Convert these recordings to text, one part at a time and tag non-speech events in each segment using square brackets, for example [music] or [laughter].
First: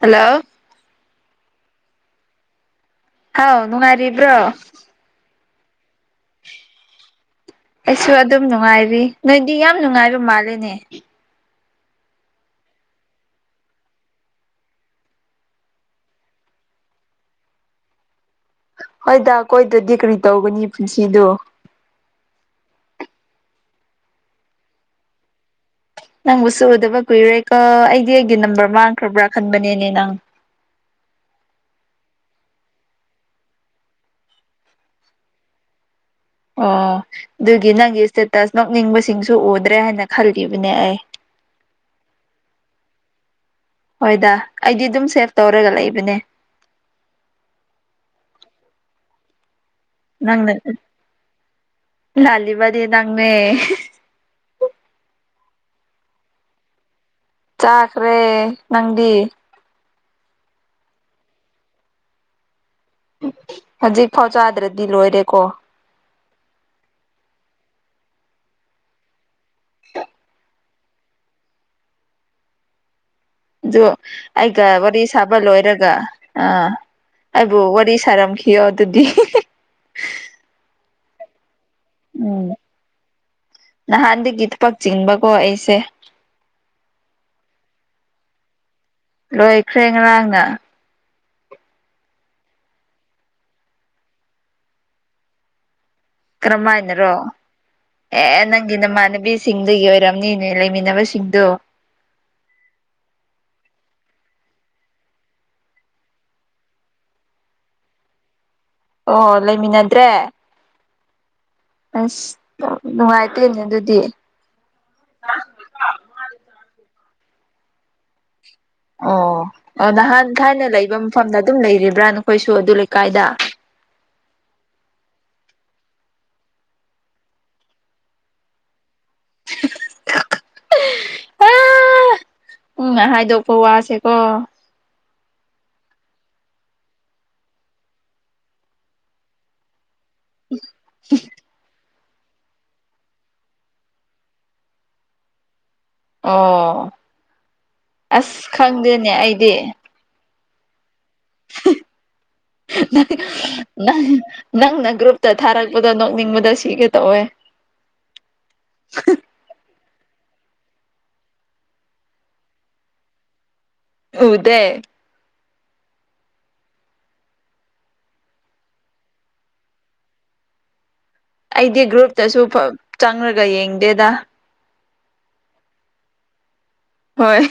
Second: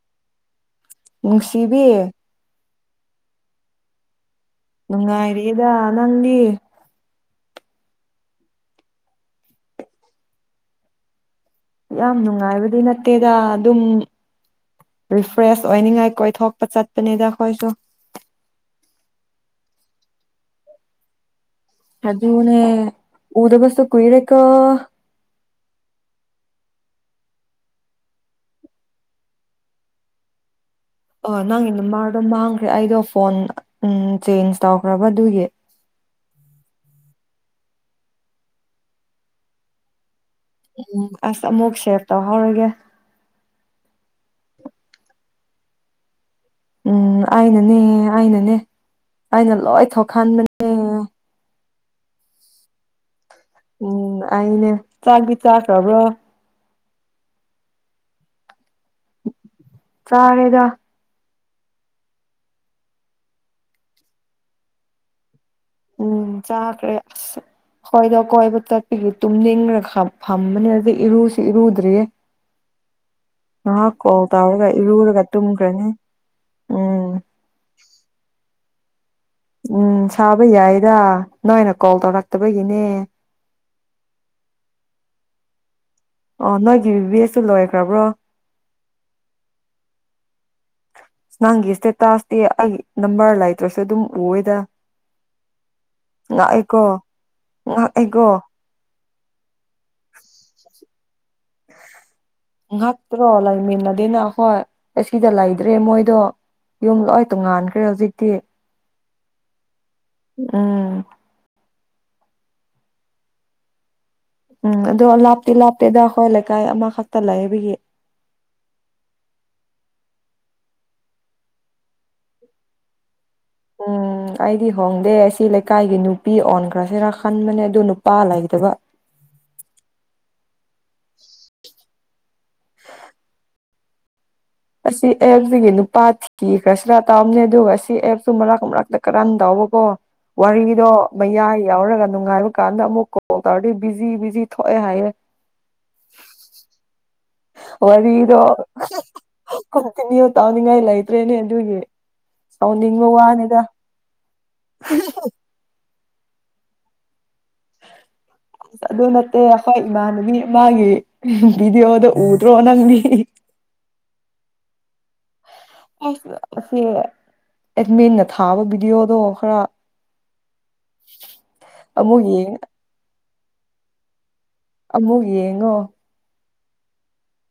Hello ꯅꯨꯡꯁꯤꯕꯤ ꯍꯥꯎ ꯅꯨꯡꯉꯥꯏꯔꯤꯕ꯭ꯔꯣ? ꯅꯨꯉꯥꯏꯔꯤꯗ ꯅꯪꯗꯤ? ꯑꯩꯁꯨ ꯑꯗꯨꯝ ꯅꯨꯡꯉꯥꯏꯔꯤ ꯅꯣꯏꯗꯤ ꯌꯥꯝ ꯅꯨꯡꯉꯥꯏꯕ ꯃꯥꯂꯦꯅꯦ꯫ ꯌꯥꯝ ꯅꯨꯡꯉꯥꯏꯕꯗꯤ ꯅꯠꯇꯦꯗ ꯑꯗꯨꯝ ꯔꯤꯐ꯭ꯔꯦꯁ ꯑꯣꯏꯅꯤꯉꯥꯏ ꯀꯣꯏꯊꯣꯛꯄ ꯆꯠꯄꯅꯤꯗ ꯑꯈꯣꯏꯁꯨ꯫ ꯍꯣꯏꯗ ꯀꯣꯏꯗ꯭ꯔꯗꯤ ꯀꯔꯤ ꯇꯧꯒꯅꯤ ꯄꯨꯟꯁꯤꯗꯨ꯫ ꯑꯗꯨꯅꯦ ꯎꯗꯕꯁ ꯀꯨꯏꯔꯦꯀꯣ ꯫ ꯅꯪꯕꯨꯁꯨ ꯎꯗꯕ ꯀꯨꯏꯔꯦꯀꯣ ꯑꯩꯗꯤ ꯑꯩꯒꯤ ꯅꯝꯕꯔ ꯃꯥꯡꯈ꯭ꯔꯕ꯭ꯔꯥ ꯈꯟꯕꯅꯦꯅꯦ ꯅꯪ꯫ ꯑꯣ ꯅꯪꯒꯤ ꯅꯝꯃꯥꯔꯗꯣ ꯃꯥꯡꯈ꯭ꯔꯦ ꯑꯩꯗꯣ ꯐꯣꯟ ꯎꯝ ꯆꯦꯟꯖ ꯇꯧꯈ꯭ꯔꯕ ꯑꯗꯨꯒꯤ꯫ ꯑꯣ ꯑꯗꯨꯒꯤ ꯅꯪꯒꯤ ꯏꯁꯇꯦꯇꯁ ꯅꯣꯛꯅꯤꯡꯕꯁꯤꯡꯁꯨ ꯎꯗ꯭ꯔꯦ ꯍꯥꯏꯅ ꯈꯜꯂꯤꯕꯅꯦ ꯑꯩ꯫ ꯎꯝ ꯑꯁ ꯑꯃꯨꯛ ꯁꯦꯞ ꯇꯧꯍꯧꯔꯒꯦ꯫ ꯍꯣꯏꯗ ꯑꯩꯗꯤ ꯑꯗꯨꯝ ꯁꯦꯞ ꯇꯧꯔꯒ ꯂꯩꯕꯅꯦ꯫ ꯎꯝ ꯑꯩꯅꯅꯤ ꯑꯩꯅꯅꯦ ꯑꯩꯅ ꯂꯣꯏ ꯊꯣꯛ ꯅꯪꯅ ꯂꯥꯜꯂꯤꯕꯗꯤ ꯅꯪꯅꯦ꯫ ꯎꯝ ꯑꯩꯅꯦ ꯆꯥꯛꯗꯤ ꯆꯥꯈ꯭ꯔꯕ꯭ꯔꯣ? ꯆꯥꯈ꯭ꯔꯦ ꯅꯪꯗꯤ? ꯆꯥꯔꯦꯗ ꯍꯧꯖꯤꯛ ꯐꯥꯎ ꯆꯥꯗ꯭ꯔꯗꯤ ꯂꯣꯏꯔꯦꯀꯣ꯫ ꯎꯝ ꯆꯥꯈ꯭ꯔꯦ ꯑꯁ ꯑꯈꯣꯏꯗ ꯀꯣꯏꯕ ꯆꯠꯄꯤꯒꯤ ꯇꯨꯝꯅꯤꯡꯕꯅ ꯈꯝ ꯐꯝꯕꯅꯦ ꯍꯧꯖꯤꯛ ꯏꯔꯨꯁꯤ ꯏꯔꯨꯗ꯭ꯔꯤꯌꯦ꯫ ꯑꯗꯨ ꯉꯥꯏꯍꯥꯛ ꯀꯣꯜ ꯑꯩꯒ ꯇꯧꯔꯒ ꯋꯥꯔꯤ ꯏꯔꯨꯔꯒ ꯁꯥꯕ ꯇꯨꯝꯈ꯭ꯔꯅꯤ ꯂꯣꯏꯔꯒ ꯑꯥ ꯎꯝ ꯑꯩꯕꯨ ꯋꯥꯔꯤ ꯁꯥꯔꯝꯈꯤꯌꯣ ꯑꯗꯨꯗꯤ ꯎꯝ ꯁꯥꯕ ꯌꯥꯏꯗ ꯅꯣꯏꯅ ꯀꯣꯜ ꯎꯝ ꯇꯧꯔꯛꯇꯕꯒꯤꯅꯦ꯫ ꯅꯍꯥꯟꯗꯒꯤ ꯊꯕꯛ ꯆꯤꯟꯕꯀꯣ ꯑꯩꯁꯦ꯫ ꯑꯣ ꯅꯣꯏꯒꯤ [unintelligible] ꯂꯣꯏꯈ꯭ꯔꯕ꯭ꯔꯣ ꯂꯣꯏꯈ꯭ꯔꯦ ꯉꯔꯥꯡꯅ꯫ ꯅꯪꯒꯤ ꯏꯁꯇꯦꯇꯥꯁꯇꯤ ꯑꯩ ꯅꯝꯕꯔ ꯂꯩꯇ꯭ꯔꯁꯨ ꯑꯗꯨꯝ ꯎꯌꯦꯗꯥ꯫ ꯉꯛꯑꯦꯀꯣ ꯉꯛꯑꯦꯀꯣ ꯒꯤ ꯅꯃꯥꯟꯅꯕꯤꯁꯤꯡꯗꯒꯤ ꯑꯣꯏꯔꯝꯅꯤꯅꯦ ꯂꯩꯃꯤꯟꯅꯕꯁꯤꯡꯗꯨ꯫ ꯉꯛꯇ꯭ꯔꯣ ꯂꯩꯃꯤꯟꯅꯗꯦꯅ ꯑꯈꯣꯏ ꯑꯁꯤꯗ ꯂꯩꯗ꯭ꯔꯦ ꯃꯣꯏꯗꯣ ꯌꯨꯝ ꯂꯣꯏ ꯇꯣꯡꯉꯥꯟꯈ꯭ꯔꯦ ꯍꯧꯖꯤꯛꯇꯤ꯫ ꯑꯣ ꯂꯩꯃꯤꯟꯅꯗ꯭ꯔꯦ ꯎꯝ ꯑꯁ ꯅꯨ ꯅꯨꯡꯉꯥꯏꯇꯦꯅꯦ ꯑꯗꯨꯗꯤ ꯎꯝ ꯑꯗꯣ ꯂꯥꯞꯇꯤ ꯂꯥꯞꯇꯦꯗ ꯑꯩꯈꯣꯏ ꯂꯩꯀꯥꯏ ꯑꯃꯈꯛꯇ ꯂꯩꯕꯒꯤ ꯑꯣ ꯑꯣ ꯅꯍꯥꯟ ꯊꯥꯏꯅ ꯂꯩꯕ ꯃꯐꯝꯗ ꯑꯗꯨꯝ ꯂꯩꯔꯤꯕ꯭ꯔꯥ ꯅꯈꯣꯏꯁꯨ ꯑꯗꯨ ꯂꯩꯀꯥꯏꯗ [inaudible] ꯎꯝ ꯑꯩꯗꯤ ꯍꯣꯡꯗꯦ ꯑꯁꯤ ꯂꯩꯀꯥꯏꯒꯤ ꯅꯨꯄꯤ ꯑꯣꯟꯈ꯭ꯔꯁꯤꯔ ꯈꯟꯕꯅꯦ ꯑꯗꯨ ꯅꯨꯄꯥ ꯂꯩꯇꯕꯥ ꯎꯪꯅꯥ ꯍꯥꯏꯗꯣꯛꯄ ꯋꯥꯁꯦꯀꯣ ꯑꯁꯤ ꯑꯦꯞꯖꯤꯒꯤ ꯅꯨꯄꯥꯥ ꯊꯤ ꯀꯤꯈ꯭ꯔꯁꯤꯔꯥ ꯇꯥꯕꯅꯦ ꯑꯗꯨꯒ ꯑꯁꯤ ꯑꯦꯞꯁꯨ ꯃꯔꯛ ꯃꯔꯥꯛꯇ ꯀꯥꯔꯟ ꯇꯧꯕꯀꯣ ꯋꯥꯔꯤꯗꯣ ꯃꯌꯥꯏ ꯌꯥꯎꯔꯒ ꯅꯨꯡꯉꯥꯏꯕ ꯀꯥꯟꯗ ꯑꯃꯨꯛ ꯀ‌ꯣꯜ ꯇꯧꯔꯗꯤ ꯕꯤꯖꯤ ꯕꯤꯖꯤ ꯊꯣꯑꯦ ꯍꯥꯏꯌꯦ ꯑꯣ ꯋꯥꯔꯤꯗꯣ ꯑꯁ ꯈꯪꯗꯦꯅꯦ ꯑꯩꯗꯤ ꯀꯟꯇꯤꯅ꯭ꯌꯨ ꯇꯥꯎꯅꯤꯡꯉꯥꯏ ꯂꯩꯇ꯭ꯔꯦꯅꯦ ꯑꯗꯨꯒꯤ ꯁꯥꯎꯅꯤꯡꯕ ꯅꯪ ꯋꯥꯅꯤꯗ ꯅꯪ ꯅꯪꯅ ꯒ꯭ꯔꯨꯞꯇ ꯊꯥꯔꯛꯄꯗꯣ ꯅꯣꯛꯅꯤꯡꯕꯗ ꯁꯤꯒꯦ ꯇꯧꯋꯦ ꯑꯁ ꯑꯗꯨꯅ ꯇ‌ꯦꯌꯥꯁꯥꯏ ꯏꯃꯥꯟꯅꯕꯤ ꯃꯥꯒꯤ ꯚꯤꯗꯤꯑꯣꯗ‌ꯣ ꯎꯗ꯭ꯔꯣ ꯅꯪꯗꯤ ꯎꯗꯦ ꯑꯩꯁꯨ ꯑꯁꯤ ꯑꯦꯠꯃꯤꯟꯅ ꯊꯥꯕ ꯚꯤꯗꯤꯑꯣꯗꯣ ꯈꯔ ꯑꯩꯗꯤ ꯑꯃꯨꯛ ꯒ꯭ꯔꯨꯞꯇꯁꯨ ꯌꯦꯡ ꯐ ꯆꯪꯔꯒ ꯌꯦꯡꯗꯦꯗꯥ ꯑꯃꯨ ꯌꯦꯡꯉꯣ ꯍꯣꯏ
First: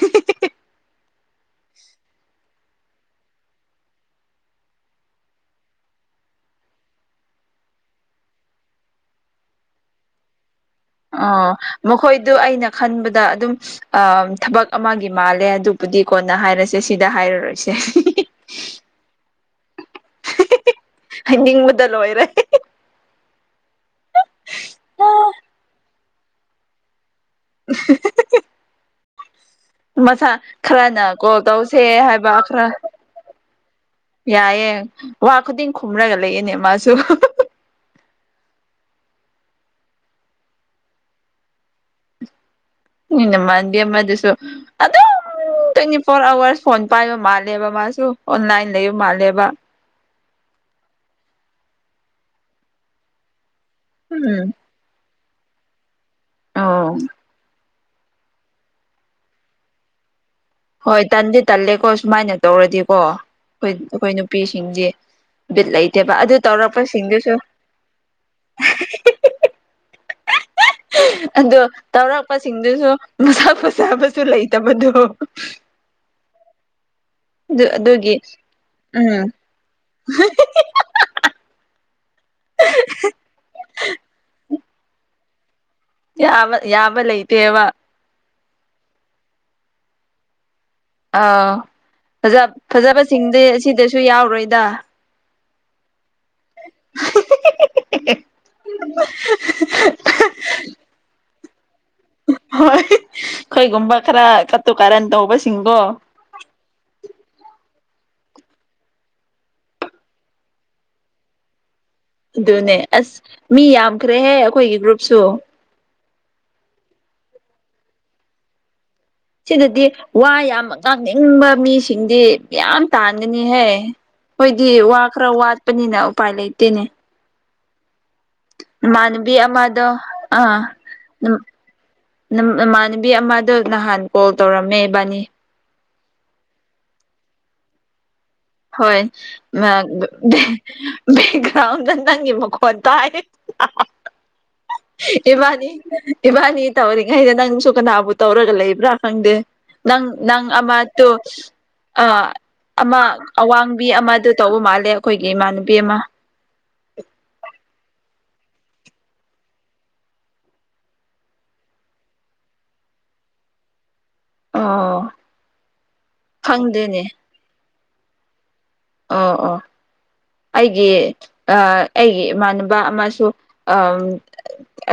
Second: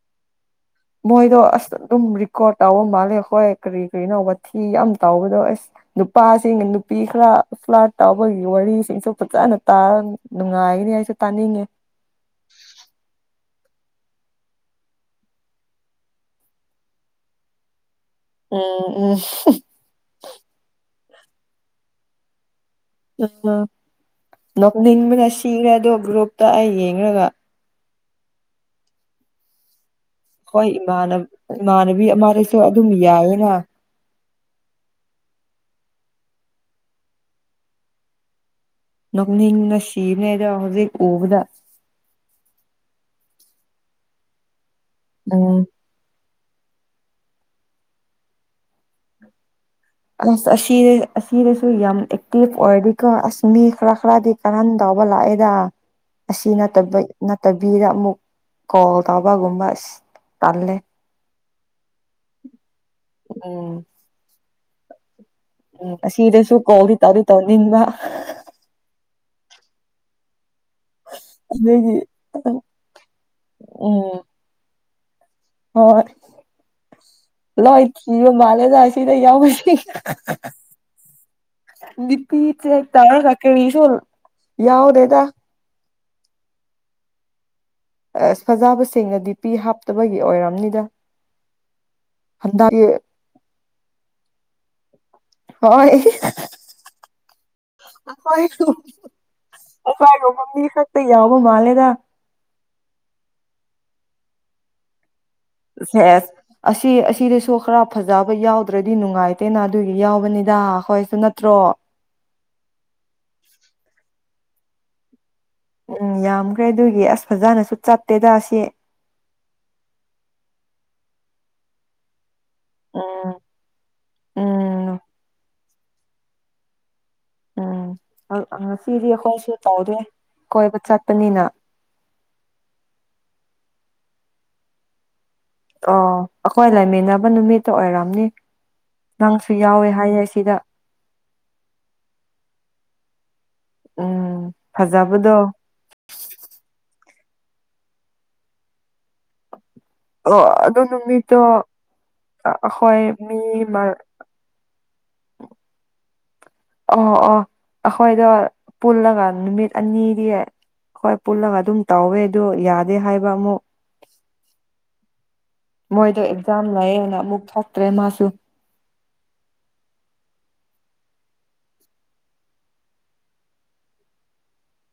ꯃꯣꯏꯗꯣ ꯑꯁ ꯑꯗꯨꯝ ꯔꯦꯀꯣꯔꯠ ꯇꯥꯎꯕ ꯃꯥꯜꯂꯦ ꯈ‌ꯣꯏ ꯀꯔꯤ ꯀꯔꯤꯅꯣ ꯋꯥꯊꯤ ꯌꯥꯝ ꯇꯥꯎꯕꯗꯣ ꯑꯁ ꯅꯨꯄꯥꯁꯤꯡꯒ ꯅꯨꯄꯤ ꯈꯔ ꯐ꯭ꯂꯠ ꯇꯥꯎꯕꯒꯤ ꯋꯥꯔꯤꯁꯤꯡꯁꯨ ꯐꯖꯅ ꯇꯥꯔꯝ [unintelligible] ꯅꯨꯡꯒꯥꯏꯒꯅꯤ ꯑꯩ ꯑꯣ ꯃꯈꯣꯏꯗꯨ ꯑꯩꯅ ꯈꯟꯕꯗ ꯑꯗꯨꯝ ꯑꯝ ꯊꯕꯛ ꯑꯃꯒꯤ ꯃꯥꯜꯂꯦ ꯑꯗꯨꯕꯨꯗꯤ ꯀꯣꯟꯅ ꯍꯥꯏꯔꯁꯦ ꯁꯤꯗ ꯍꯥꯏꯔꯔꯣꯏꯁꯦ ꯎꯝ ꯎꯝ ꯍꯥꯏꯅꯤꯡꯕꯗ ꯂꯣꯏꯔꯦ ꯎꯝ ꯅꯣꯛꯅꯤꯡꯕꯅ ꯁꯤꯈ꯭ꯔꯦ ꯑꯗꯣ ꯒ꯭ꯔꯨꯞꯇ ꯑꯩ ꯌꯦꯡꯔꯒ [unintelligible] ꯃꯁꯥ ꯍꯣꯏ ꯈꯔꯅ ꯏꯃꯥꯟꯅ ꯀꯣꯜ ꯇꯧꯁꯦ ꯏꯃꯥꯟꯅꯕꯤ ꯍꯥꯏꯕ ꯑꯃꯗꯁꯨ ꯈꯔ ꯑꯗꯨꯝ ꯌꯥꯏꯌꯦꯅ ꯌꯥꯏꯌꯦ ꯋꯥ ꯈꯨꯗꯤꯡ ꯈꯨꯝꯔꯒ ꯂꯩꯌꯦꯅꯦ ꯃꯥꯁꯨ ꯅ‌ꯣꯛꯅꯤꯡꯕꯅ ꯁꯤꯕꯅ‌‌ꯦ ꯗ‌ꯣ ꯍꯧꯖꯤꯛ ꯎꯕꯗ ꯅ‌ꯣꯏ ꯅꯃꯥꯟꯅꯕꯤ ꯑꯃꯗꯨꯁꯨ ꯑꯗꯨꯝ um twenty four hours phone ꯄꯥꯏꯕ ꯃꯥꯜꯂꯦꯕ ꯃꯥꯁꯨ ꯑꯣꯟꯂꯥꯏꯟ ꯂꯩꯕ ꯃꯥꯜꯂꯦꯕꯥ ꯑꯁ ꯑꯁꯤ ꯑꯁꯤꯗꯁꯨ ꯌꯥꯝ ꯑꯦꯛꯇꯤꯚ ꯑꯣꯏꯔꯗꯤꯀꯣ ꯑꯁ ꯃꯤ ꯈꯔ ꯈꯔꯗꯤ ꯎꯝ ꯀꯔꯟ ꯇꯧꯕ ꯂꯥꯛꯑꯦꯗꯥ ꯑꯁꯤ ꯑꯣ ꯅꯠꯇꯕꯩ ꯅꯠꯇ ꯕꯤꯗ ꯑꯃꯨꯛ ꯀꯣꯜ ꯇꯧꯕꯒꯨꯝꯕ ꯑꯁ ꯇꯜꯂꯦ ꯍꯣꯏ ꯇꯟꯗꯤ ꯇꯜꯂꯦꯀꯣ ꯁꯨꯃꯥꯏꯅ ꯇꯧꯔꯗꯤꯀꯣ ꯑꯩꯈꯣꯏ ꯎꯝ ꯑꯩꯈꯣꯏ ꯅꯨꯄꯤꯁꯤꯡꯗꯤ ꯕꯤꯠ ꯎꯝ ꯂꯩꯇꯦꯕ ꯑꯗꯨ ꯑꯁꯤꯗꯁꯨ ꯀꯣꯜꯗꯤ ꯇꯧꯗꯤ ꯇꯧꯔꯛꯄꯁꯤꯡꯗꯨꯁꯨ ꯇꯧꯅꯤꯡꯕ ꯑꯗꯣ ꯑꯗꯨꯒꯤ ꯇꯧꯔꯛꯄꯁꯤꯡꯗꯨꯁꯨ ꯃꯁꯛ ꯎꯝ ꯐꯖꯕꯁꯨ ꯂꯩꯇꯕꯗꯣ [unintelligible] ꯍꯣꯏ ꯑꯗꯨ ꯂꯣꯏ ꯑꯗꯨꯒꯤ ꯊꯤꯕ ꯃꯥꯜꯂꯦꯗꯥ ꯑꯁꯤꯗ ꯎꯝ ꯌꯥꯎꯕꯁꯤ [unintelligible] ꯄꯤ ꯆ‌ꯦꯛ ꯇꯧꯔꯒ ꯀꯔꯤꯁꯨ ꯌꯥꯎꯗꯦꯗꯥ ꯌꯥꯕ ꯌꯥꯕ ꯂꯩꯇꯦꯕꯥ ꯑꯁ ꯐꯖꯕꯁꯤꯡꯅ ꯗꯤ ꯄꯤ ꯍꯥꯞꯇꯕꯒꯤ ꯑꯣꯏꯔꯝꯅꯤꯗ ꯑꯥꯎ ꯐꯖ ꯍꯟꯗꯛꯀꯤ ꯐꯖꯕꯁꯤꯡꯗꯤ ꯑꯁꯤꯗꯁꯨ ꯌꯥꯎꯔꯣꯏꯗ ꯍꯣꯏ [unintelligible] ꯑꯩꯈꯣꯏꯒꯨꯝꯕ ꯃꯤ ꯈꯛꯇ ꯌꯥꯎ ꯨ ꯕ ꯃꯥꯜꯂꯦꯗ ꯍꯣꯏ ꯑꯩꯈꯣꯏꯒꯨꯝꯕ ꯈꯔ ꯀꯥꯇꯨ ꯀꯥꯔꯟ ꯇꯧꯕ ꯁꯦꯁ ꯑꯁꯤ ꯑꯁꯤꯗꯁꯨ ꯈꯔ ꯐꯖꯕ ꯌꯥꯎꯗ꯭ꯔꯗꯤ ꯅꯨꯡꯉꯥꯏꯇꯦꯅ ꯑꯗꯨꯒꯤ ꯌꯥꯎꯕꯅꯤꯗ ꯑꯈꯣꯏꯁꯨ ꯅꯠꯇ꯭ꯔꯣ ꯑꯗꯨꯅꯦ ꯑꯁ ꯃꯤ ꯌꯥꯝꯈ꯭ꯔꯦꯍꯦ ꯑꯩꯈꯣꯏꯒꯤ ꯒ꯭ꯔꯨꯞꯁꯨ ꯎꯝ ꯌꯥꯝꯈ꯭ꯔꯦ ꯑꯗꯨꯒꯤ ꯑꯁ ꯐꯖꯅꯁꯨ ꯆꯠꯇꯦꯗ ꯑꯁꯤ ꯁꯤꯗꯗꯤ ꯋꯥ ꯌꯥꯝꯅ ꯉꯥꯡꯅꯤꯡꯕ ꯃꯤꯁꯤꯡꯗꯤ ꯌꯥꯝ ꯎꯝ ꯇꯥꯟꯒꯅꯤꯍꯦ ꯈꯣꯏꯗꯤ ꯎꯝ ꯋꯥ ꯈꯔ ꯋꯥꯠꯄꯅꯤꯅ ꯎꯄꯥꯏ ꯂꯩꯇꯦꯅꯦ ꯎꯝ ꯉꯁꯤꯗꯤ ꯏꯃꯥꯟꯅꯕꯤ ꯑꯩꯈꯣꯏꯁꯨ ꯑꯃꯗꯣ ꯇꯧꯗꯦ ꯑꯥ ꯀꯣꯏꯕ [unintelligible] ꯆꯠꯄꯅꯤꯅ ꯅꯝ ꯅꯃꯥꯟꯅꯕꯤ ꯑꯃꯗꯣ ꯅꯍꯥꯟ ꯀꯣꯜ ꯇꯧꯔꯝꯃꯦ ꯏꯕꯥꯅꯤ ꯑꯣ ꯑꯈꯣꯏ ꯂꯩꯃꯤꯟꯅꯕ ꯅꯨꯃꯤꯠꯇꯣ ꯑꯣꯏꯔꯝꯅꯤ ꯍꯣꯏ ꯅꯪꯁꯨ ꯌꯥꯎꯋꯦ ꯍꯥꯏꯌꯦ ꯁꯤꯗ [unintelligible] ꯕꯦꯛꯒ꯭ꯔꯥꯎꯟꯗ ꯅꯪꯒꯤ ꯃꯈꯣꯟ ꯇꯥꯏ ꯎꯝ ꯐꯖꯕꯗꯣ ꯏꯕꯥꯅꯤ ꯏꯕꯥꯅꯤ ꯇꯧꯔꯤꯉꯩꯗ ꯅꯪꯁꯨ ꯀꯅꯥꯕꯨ ꯇꯧꯔꯒ ꯂꯩꯕ꯭ꯔꯥ ꯈꯪꯗꯦ ꯅꯪ ꯅꯪ ꯑꯣ ꯑꯃ ꯑꯗꯨ ꯇꯨ ꯅꯨꯃꯤꯠꯇꯣ ꯑꯥ ꯑꯃ ꯑꯩꯈꯣꯏ ꯃꯤ ꯃꯥꯗꯨ ꯇꯧꯕ ꯃꯥꯜꯂꯦ ꯑꯈꯣꯏꯒꯤ ꯏꯃꯥꯟꯅꯕꯤ ꯑꯃ ꯑꯣ ꯑꯣ ꯑꯈꯣꯏꯗꯣ ꯄꯨꯜꯂꯒ ꯅꯨꯃꯤꯠ ꯑꯅꯤꯗꯤ ꯑꯈꯣꯏ ꯄꯨꯜꯂꯒ ꯑꯗꯨꯝ ꯇꯧꯋꯦ ꯑꯗꯨ ꯌꯥꯗꯦ ꯍꯥꯏꯕ ꯑꯃꯨꯛ ꯑꯣ ꯃꯣꯏꯗꯣ ꯑꯦꯛꯖꯥꯝ ꯈꯪꯗꯦꯅꯦ ꯂꯩꯌꯦꯅ ꯑꯃꯨꯛ ꯊꯛꯇ꯭ꯔꯦ ꯃꯥꯁꯨ ꯑꯣ ꯑꯣ ꯑꯩꯒꯤ ꯑꯥ ꯑꯩꯒꯤ ꯏꯃꯥꯟꯅꯕ ꯑꯃꯁꯨ ꯑꯝ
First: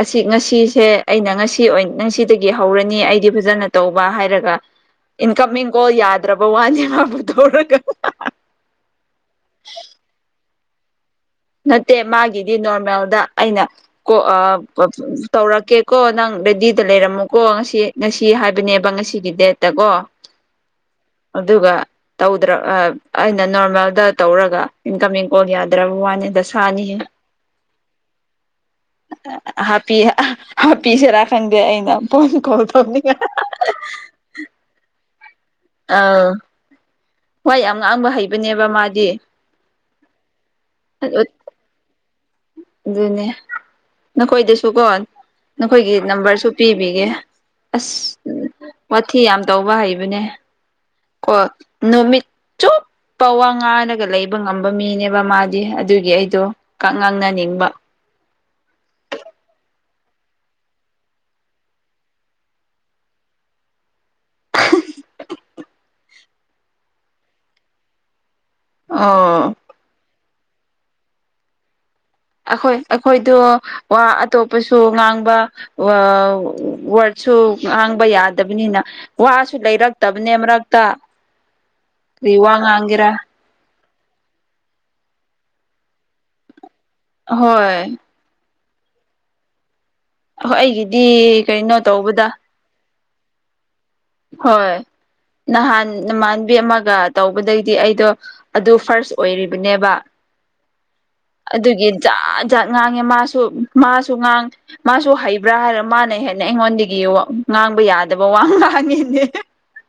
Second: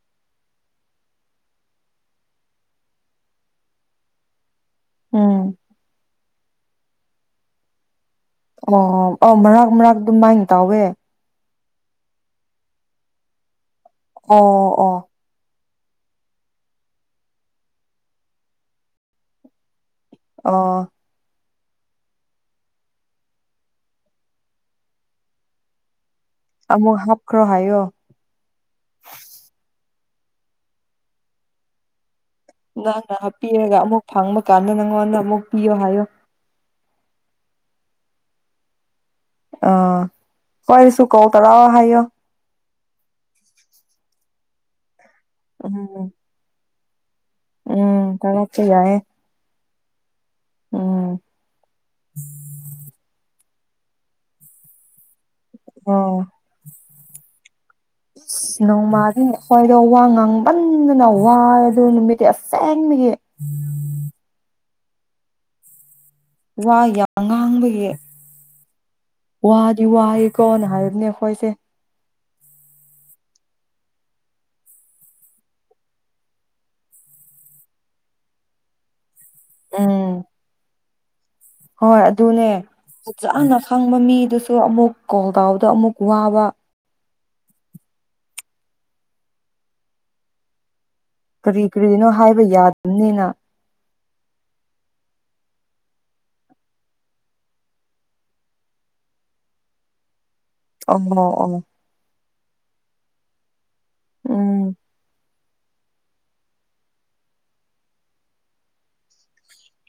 ꯑꯁꯤ ꯉꯁꯤꯁꯦ ꯑꯩꯅ ꯉꯁꯤ ꯑꯣꯏꯟ ꯉꯁꯤꯗꯒꯤ ꯍꯧꯔꯅꯤ ꯑꯩꯗꯤ ꯐꯖꯅ ꯇꯧꯕ ꯍꯥꯏꯔꯒ ꯎꯝ ꯏꯟꯀꯝꯃꯤꯡ ꯀꯣꯜ ꯌꯥꯗ꯭ꯔꯕ ꯋꯥꯅꯤ ꯃꯥꯕꯨ ꯇꯧꯔꯒ ꯑꯣ ꯑꯣ ꯃꯔꯛ ꯃꯔꯛ ꯑꯗꯨꯝꯃꯥꯏꯅ ꯇꯧꯋꯦ ꯅꯠꯇꯦ ꯃꯥꯒꯤꯗꯤ ꯅꯣꯔꯃꯦꯜꯗ ꯑꯩꯅ ꯀꯣ ꯑꯥ ꯑꯣ ꯑꯣ [unintelligible] ꯇꯧꯔꯛꯀꯦꯀꯣ ꯅꯪ ꯔꯦꯗꯤꯗ ꯂꯩꯔꯝꯃꯨꯀꯣ ꯉꯁꯤ ꯉꯁꯤ ꯍꯥꯏꯕꯅꯦꯕ ꯉꯁꯤꯒꯤ ꯗꯦꯠꯇ ꯀꯣ ꯑꯣ ꯑꯗꯨꯒ ꯇꯧꯗ꯭ꯔ ꯑ ꯑꯩꯅ ꯅꯣꯔꯃꯦꯜꯗ ꯇꯧꯔꯒ ꯏꯟꯀꯃꯤꯡ ꯀꯣꯜ ꯌꯥꯗ꯭ꯔꯕ ꯋꯥꯅꯤ ꯗꯁꯥꯅꯤꯍꯦ ꯑꯃꯨꯛ ꯍꯥꯞꯈ꯭ꯔꯣ ꯍꯥꯏꯌꯣ ꯑ ꯍꯥꯄꯤ ꯑ ꯍꯥꯄꯤꯁꯤꯔꯥ ꯈꯪꯗꯦ ꯑꯩꯅ ꯐꯣꯟ ꯀꯣꯜ ꯅꯪꯅ ꯇꯧꯅꯤꯡꯉꯥꯏ ꯍꯥꯞꯄꯤꯔꯒ ꯑꯃꯨꯛ ꯐꯪꯕ ꯀꯥꯟꯗ ꯅꯪꯉꯣꯟꯗ ꯑꯃꯨꯛ ꯄꯤꯌꯣ ꯍꯥꯏꯌꯣ ꯑꯥꯎ ꯋꯥ ꯌꯥꯝ ꯉꯥꯡꯕ ꯍꯩꯕꯅꯦꯕ ꯃꯥꯗꯤ ꯑ ꯑꯈꯣꯏꯁꯨ ꯀꯣꯜ ꯇꯧꯔꯛꯑꯣ ꯍꯥꯏꯌꯣ ꯑꯗꯨꯅꯦ ꯅꯈꯣꯏꯗꯁꯨꯀꯣ ꯅꯈꯣꯏꯒꯤ ꯎꯝ ꯅꯝꯕꯔꯁꯨ ꯄꯤꯕꯤꯒꯦ ꯑꯁ ꯎꯝ ꯇꯧꯔꯛꯄ ꯌꯥꯏꯌꯦ ꯋꯥꯊꯤ ꯌꯥꯝ ꯇꯧꯕ ꯍꯩꯕꯅꯦ ꯎꯝ ꯀꯣ ꯅꯨꯃꯤꯠ ꯆꯨꯞꯄ ꯋꯥ ꯉꯥꯡꯔꯒ ꯂꯩꯕ ꯕ ꯉꯝꯕ ꯃꯤꯅꯦꯕ ꯃꯥꯗꯤ ꯑꯗꯨꯒꯤ ꯑꯣ ꯑꯩꯗꯣ ꯀꯛ ꯉꯥꯡꯅꯅꯤꯡꯕ ꯅꯣꯡꯃꯥꯗꯤ ꯑꯈꯣꯏꯗꯣ ꯋꯥ ꯉꯥꯡꯃꯟꯗꯅ ꯋꯥꯏ ꯑꯗꯨ ꯅꯨꯃꯤꯠꯇꯤ ꯑꯁꯦꯡꯕꯒꯤ [inaudible] [inaudible] ꯋꯥ ꯌꯥꯝ ꯉꯥꯡꯕꯒꯤ ꯑꯣ ꯋꯥꯗꯤ ꯋꯥꯏꯀꯣꯅ ꯍꯥꯏꯕꯅꯦ ꯑꯩꯈꯣꯏꯁꯦ ꯑꯩꯈꯣꯏ ꯑꯩꯈꯣꯏꯗꯣ ꯋꯥ ꯑꯇꯣꯞꯄꯁꯨ ꯉꯥꯡꯕ ꯋꯥꯔꯗꯁꯨ ꯉꯥꯡꯕ ꯌꯥꯗꯕꯅꯤꯅ ꯋꯥꯁꯨ ꯎꯝ ꯂꯩꯔꯛꯇꯕꯅꯦ ꯃꯔꯛꯇ ꯍꯣꯏ ꯀꯔꯤ ꯑꯗꯨꯅꯦ ꯋꯥ ꯉꯥꯡꯒꯦꯔꯥ ꯑꯣꯖꯥꯅ ꯈꯪꯕ ꯃꯤꯗꯨꯁꯨ ꯑꯃꯨꯛ ꯀꯧꯗꯕꯗ ꯑꯃꯨꯛ ꯋꯥꯕ ꯍꯣꯏ ꯑꯣ ꯑꯩꯒꯤꯗꯤ ꯀꯩꯅꯣ ꯇꯧꯕꯗ ꯅꯤꯅ ꯍꯣꯏ ꯅꯍꯥꯟ ꯅꯃꯥꯟꯕꯤ ꯑꯃꯒ ꯇꯧꯕꯗꯩꯗꯤ ꯑꯩꯗꯣ ꯑꯗꯨ ꯐꯥꯔꯁ ꯑꯣꯏꯔꯤꯕꯅꯦꯕ ꯑꯣ ꯑꯣ ꯑꯗꯨꯒꯤ ꯖꯥꯠ ꯖꯥꯠ ꯉꯥꯡꯉꯦ ꯃꯥꯁꯨ ꯃꯥꯁꯨ ꯉꯥꯡ ꯎꯝ ꯃꯥꯁꯨ ꯍꯩ ꯕ꯭ꯔꯥ ꯍꯥꯏꯔ ꯃꯥꯅ ꯍꯦꯟꯅ ꯑꯩꯉꯣꯟꯗꯒꯤ ꯉꯥꯡꯕ ꯌꯥꯗꯕ ꯋꯥ ꯉꯥꯡꯉꯦꯅꯦ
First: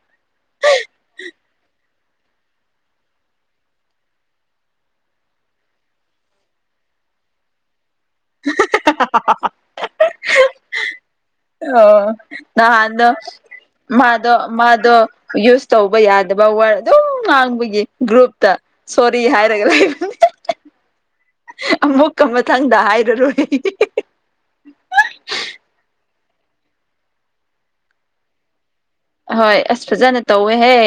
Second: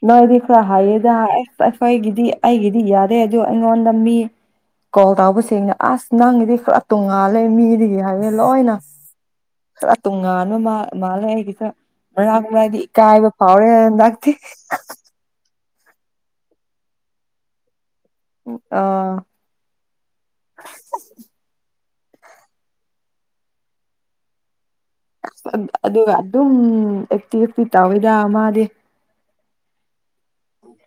ꯅꯣꯏꯗꯤ ꯈꯔ ꯍꯥꯏꯌꯦꯗ ꯑꯁ ꯑꯩꯈꯣꯏꯒꯤꯗꯤ ꯑꯩꯒꯤꯗꯤ ꯌꯥꯔꯦ ꯑꯗꯨ ꯑꯩꯉꯣꯟꯗ ꯃꯤ ꯀꯣꯜ ꯇꯥꯎꯕꯁꯤꯡꯅ ꯑꯁ ꯅꯪꯒꯤꯗꯤ ꯄꯨꯔꯥ ꯇꯣꯡꯉꯥꯜꯂꯦ ꯃꯤꯗꯒꯤ ꯍꯥꯏꯔꯦ ꯂꯣꯏꯅ ꯄꯨꯔꯥ ꯇꯣꯉꯥꯟꯕ ꯃꯥꯜꯂꯦ ꯑꯩ ꯑꯣ ꯅꯍꯥꯟꯗꯣ ꯐꯥꯎꯔꯦ ꯍꯟꯗꯛꯇꯤ ꯃꯥꯗꯣ ꯃꯥꯗꯣ ꯌꯨꯁ ꯇꯧꯕ ꯌꯥꯗꯕ ꯋꯥꯔꯗ ꯑꯗꯨꯝ ꯉꯥꯡꯕꯒꯤ ꯒ꯭ꯔꯨꯞꯇ ꯑꯥ ꯁꯣꯔꯤ ꯍꯥꯏꯔꯒ ꯂꯩꯕꯅꯦ ꯑꯃꯨꯛꯀ ꯃꯊꯪꯗ ꯍꯥꯏꯔꯔꯣꯏ ꯑꯗꯨꯒ ꯑꯗꯨꯝ ꯑꯦꯛꯇꯤꯑꯦꯞ ꯇ ꯇꯧꯋꯤꯗ ꯃꯥꯗꯤ ꯑꯍꯣꯏ ꯑꯁ ꯐꯖꯅ ꯇꯧꯋꯦꯍꯦ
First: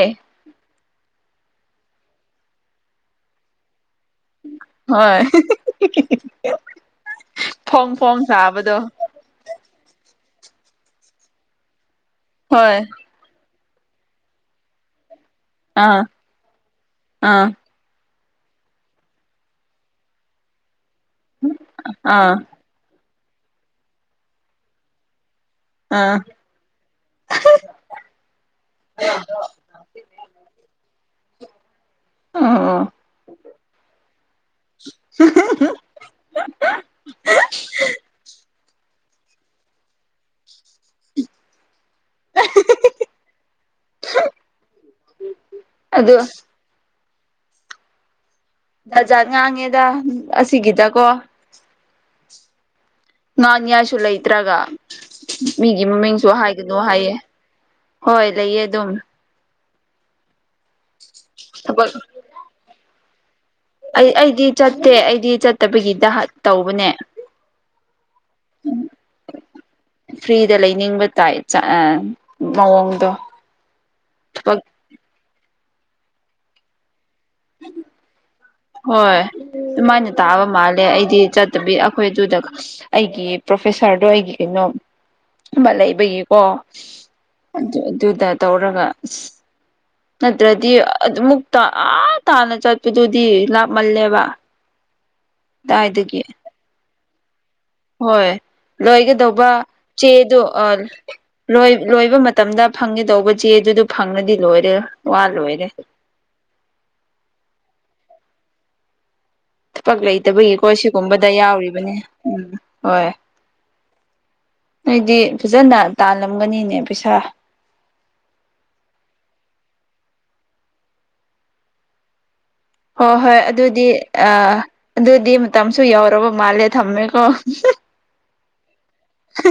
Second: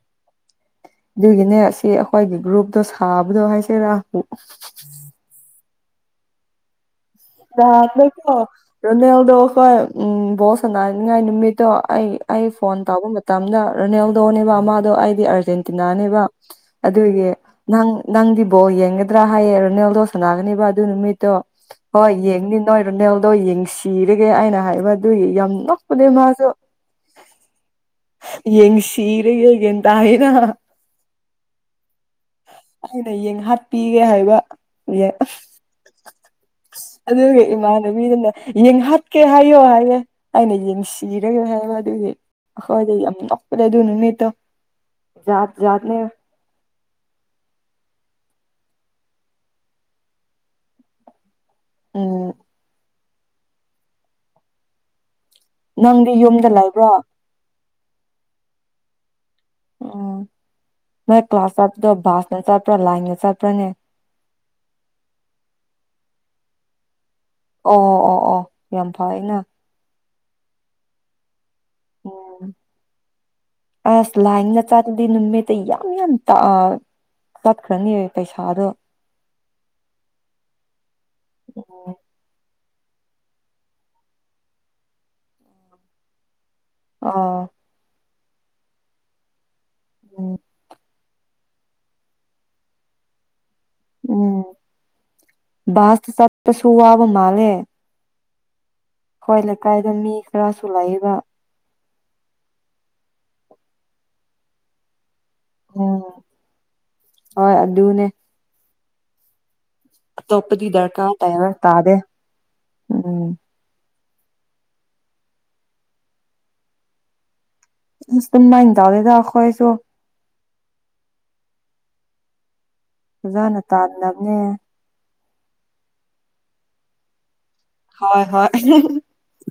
ꯑꯗꯨꯒꯤꯅꯦ ꯁꯤ ꯑꯩꯈꯣꯏꯒꯤ ꯒ꯭ꯔꯨꯞꯇꯣ ꯁꯥꯕꯗꯣ ꯍꯥꯏꯁꯦꯔꯥ ꯍꯣꯏ ꯐꯣꯡ ꯐꯣꯡ ꯌꯥꯗ꯭ꯔꯦꯀꯣ ꯁꯥꯕꯗꯣ ꯔꯣꯅꯥꯜꯗꯣ ꯍꯣꯏ ꯕꯣꯜ ꯁꯥꯟꯅꯅꯤꯡꯉꯥꯏ ꯅꯨꯃꯤꯠꯇꯣ ꯑꯩ ꯑꯩ ꯐꯣꯟ ꯍꯣꯏ ꯇꯧꯕ ꯇꯥꯝꯅ ꯔꯣꯅꯦꯜꯗꯣꯅꯦꯕ ꯑꯃꯥꯗꯣ ꯑꯩꯗꯤ ꯑꯥ ꯑꯥꯔꯖꯦꯟꯇꯤꯅꯥꯅꯦꯕ ꯑꯗꯨꯒꯤ ꯑꯥ ꯅꯪ ꯅꯪꯗꯤ ꯕꯣꯜ ꯌꯦꯡꯒꯗ꯭ꯔꯥ ꯍꯥꯏꯌꯦ ꯔꯣꯅꯦꯜꯗꯣ ꯁꯥꯟꯅꯥꯒꯅꯦꯕ ꯑꯗꯨ ꯅꯨꯃꯤꯠꯇꯣ ꯍꯣꯏ ꯑꯥ ꯌꯦꯡꯅꯤ ꯅꯣꯏ ꯔꯨꯅꯦꯜꯗꯣ ꯌꯦꯡ ꯁꯤꯔꯒꯦ ꯑꯩꯅ ꯍꯥꯏꯕ ꯑꯗꯨꯒꯤ ꯌꯥꯝ ꯅꯣꯛ ꯑꯗꯣ ꯑꯥ ꯃꯥꯁꯨ ꯌꯦꯡ ꯁꯤꯔꯒꯦ ꯌꯦꯟ ꯇꯥꯏꯗꯅ ꯑꯣ ꯑꯩꯅ ꯌꯦꯟ ꯍꯥꯠꯄꯤꯒꯦ ꯍꯥꯏꯕ ꯑꯁ ꯑꯗꯨꯒ ꯏꯃꯥꯟꯅꯕꯤꯗꯨꯅ ꯌꯦꯟ ꯍꯥꯠꯀꯦ ꯍꯥꯏꯌꯣ ꯍꯥꯏꯌꯦ ꯑꯩꯅ ꯌꯦꯡꯁꯤ ꯁꯤꯔꯒꯦ ꯍꯥꯏꯔꯑꯗꯨꯒꯤ ꯑꯩꯈꯣꯏꯗꯤ ꯌꯥꯝ ꯅꯣꯛꯄꯅꯦ ꯑꯗꯨꯅꯅꯤꯇꯣ ꯖꯥꯠ ꯖꯥꯠꯅꯦ ꯑꯗꯨ ꯖꯥꯠ ꯖꯥꯠ ꯉꯥꯡꯉꯦꯗ ꯑꯁꯤꯒꯤꯗꯀꯣ ꯎꯝ ꯉꯥꯡꯅꯤꯡꯉꯏꯁꯨ ꯂꯩꯇ꯭ꯔꯒ ꯃꯤꯒꯤ ꯅꯪꯗꯤ ꯃꯃꯤꯡꯁꯨ ꯌꯨꯝꯗ ꯍꯥꯏꯒꯅꯨ ꯂꯩꯕ꯭ꯔꯣ ꯍꯥꯏꯌꯦ ꯍꯣꯏ ꯂꯩꯌꯦ ꯑꯗꯨꯝ ꯎꯝ ꯅꯣꯏ ꯀ꯭ꯂꯥꯁ ꯆꯠꯄꯗꯣ ꯊꯕꯛ ꯕꯥꯁꯅ ꯆꯠꯄ꯭ꯔꯥ ꯂꯥꯏꯟꯗ ꯆꯠꯄ꯭ꯔꯥꯅꯦ ꯑꯩ ꯑꯩꯗꯤ ꯆꯠꯇꯦ ꯑꯩꯗꯤ ꯆꯠꯇꯕꯒꯤꯗ ꯇꯧꯕꯅꯦ ꯑꯣ ꯑꯣ ꯑꯣ ꯑꯣ ꯌꯥꯝ ꯐꯩꯌꯦꯅ ꯐ꯭ꯔꯤꯗ ꯂꯩꯅꯤꯡꯕ ꯇꯥꯏ ꯎꯝ ꯃꯑꯣꯡꯗꯣ ꯊꯕꯛ ꯑꯗꯨꯗꯤ ꯅꯨꯃꯤꯠꯇ ꯌꯥꯝ ꯌꯥꯝ ꯇꯠꯈ꯭ꯔꯅꯤ ꯄꯩꯁꯥꯗꯣ ꯍꯣꯏ ꯑꯗꯨꯃꯥꯏꯅ ꯇꯥꯕ ꯃꯥꯜꯂꯦ ꯑꯩꯗꯤ ꯆꯠꯇꯕꯤ ꯑꯩꯈꯣꯏ ꯑꯗꯨꯗ ꯑꯩꯒꯤ ꯄ꯭ꯔꯣꯐꯦꯁꯥꯔꯗꯣ ꯑꯩꯒꯤ ꯀꯩꯅꯣ ꯑꯃ ꯂꯩꯕꯒꯤꯀꯣ ꯑꯥ ꯑꯗꯨ ꯑꯗꯨꯗ ꯇꯧꯔꯒ ꯑꯁ ꯎꯝ ꯅꯠꯇ꯭ꯔꯗꯤ ꯑꯗꯨꯃꯨꯛꯇ ꯑꯑ ꯇꯥꯟꯅ ꯆꯠꯄꯗꯨꯗꯤ ꯂꯥꯞꯃꯜꯂꯦꯕ ꯕꯁꯇ ꯑꯗꯥꯏꯗꯒꯤ ꯆꯠꯄꯁꯨ ꯋꯥꯕ ꯃꯥꯂꯦ ꯍꯣꯏ ꯂꯣꯏꯒꯗꯧꯕ ꯃꯤ ꯆꯦꯗꯣ ꯈꯔꯁꯨ ꯑ ꯂꯩꯌꯦꯕ ꯂꯣꯏ ꯂꯣꯏꯕ ꯃꯇꯝꯗ ꯐꯪꯒꯗꯧꯕ ꯆꯦ ꯑꯗꯨꯗ ꯐꯪꯉꯗꯤ ꯂꯣꯏꯔꯦ ꯋꯥ ꯂꯣꯏꯔꯦ ꯎꯝ ꯍꯣꯏ ꯑꯗꯨꯅꯦ ꯄꯛ ꯂꯩꯇꯕꯒꯤꯀꯣ ꯑꯇꯣꯞꯄꯗꯤ ꯗꯔꯀꯥꯔ ꯁꯤꯒꯨꯝꯕꯗ ꯇꯥꯏꯕ ꯌꯥꯎꯔꯤꯕꯅꯤ ꯇꯥꯗꯦ ꯎꯝ ꯍꯣꯏ ꯎꯝ ꯅꯣꯏꯗꯤ ꯐꯖꯅ ꯇꯥꯜꯂꯝꯒꯅꯤꯅꯦ ꯄꯩꯁꯥ ꯑ ꯑꯗꯨꯃꯥꯏꯅ ꯇꯧꯗꯦꯗ ꯑꯈꯣꯏꯁꯨ ꯍꯣꯏ ꯍꯣꯏ ꯑꯣꯖꯥꯅ ꯑꯗꯨꯗꯤ ꯑ ꯇꯥꯟꯅꯕꯅꯦ ꯑꯗꯨꯗꯤ ꯃꯇꯝꯁꯨ ꯌꯧꯔꯕ ꯃꯥꯜꯂꯦ ꯊꯝꯃꯦꯀꯣ ꯍꯣꯏ ꯍꯣꯏ ꯍ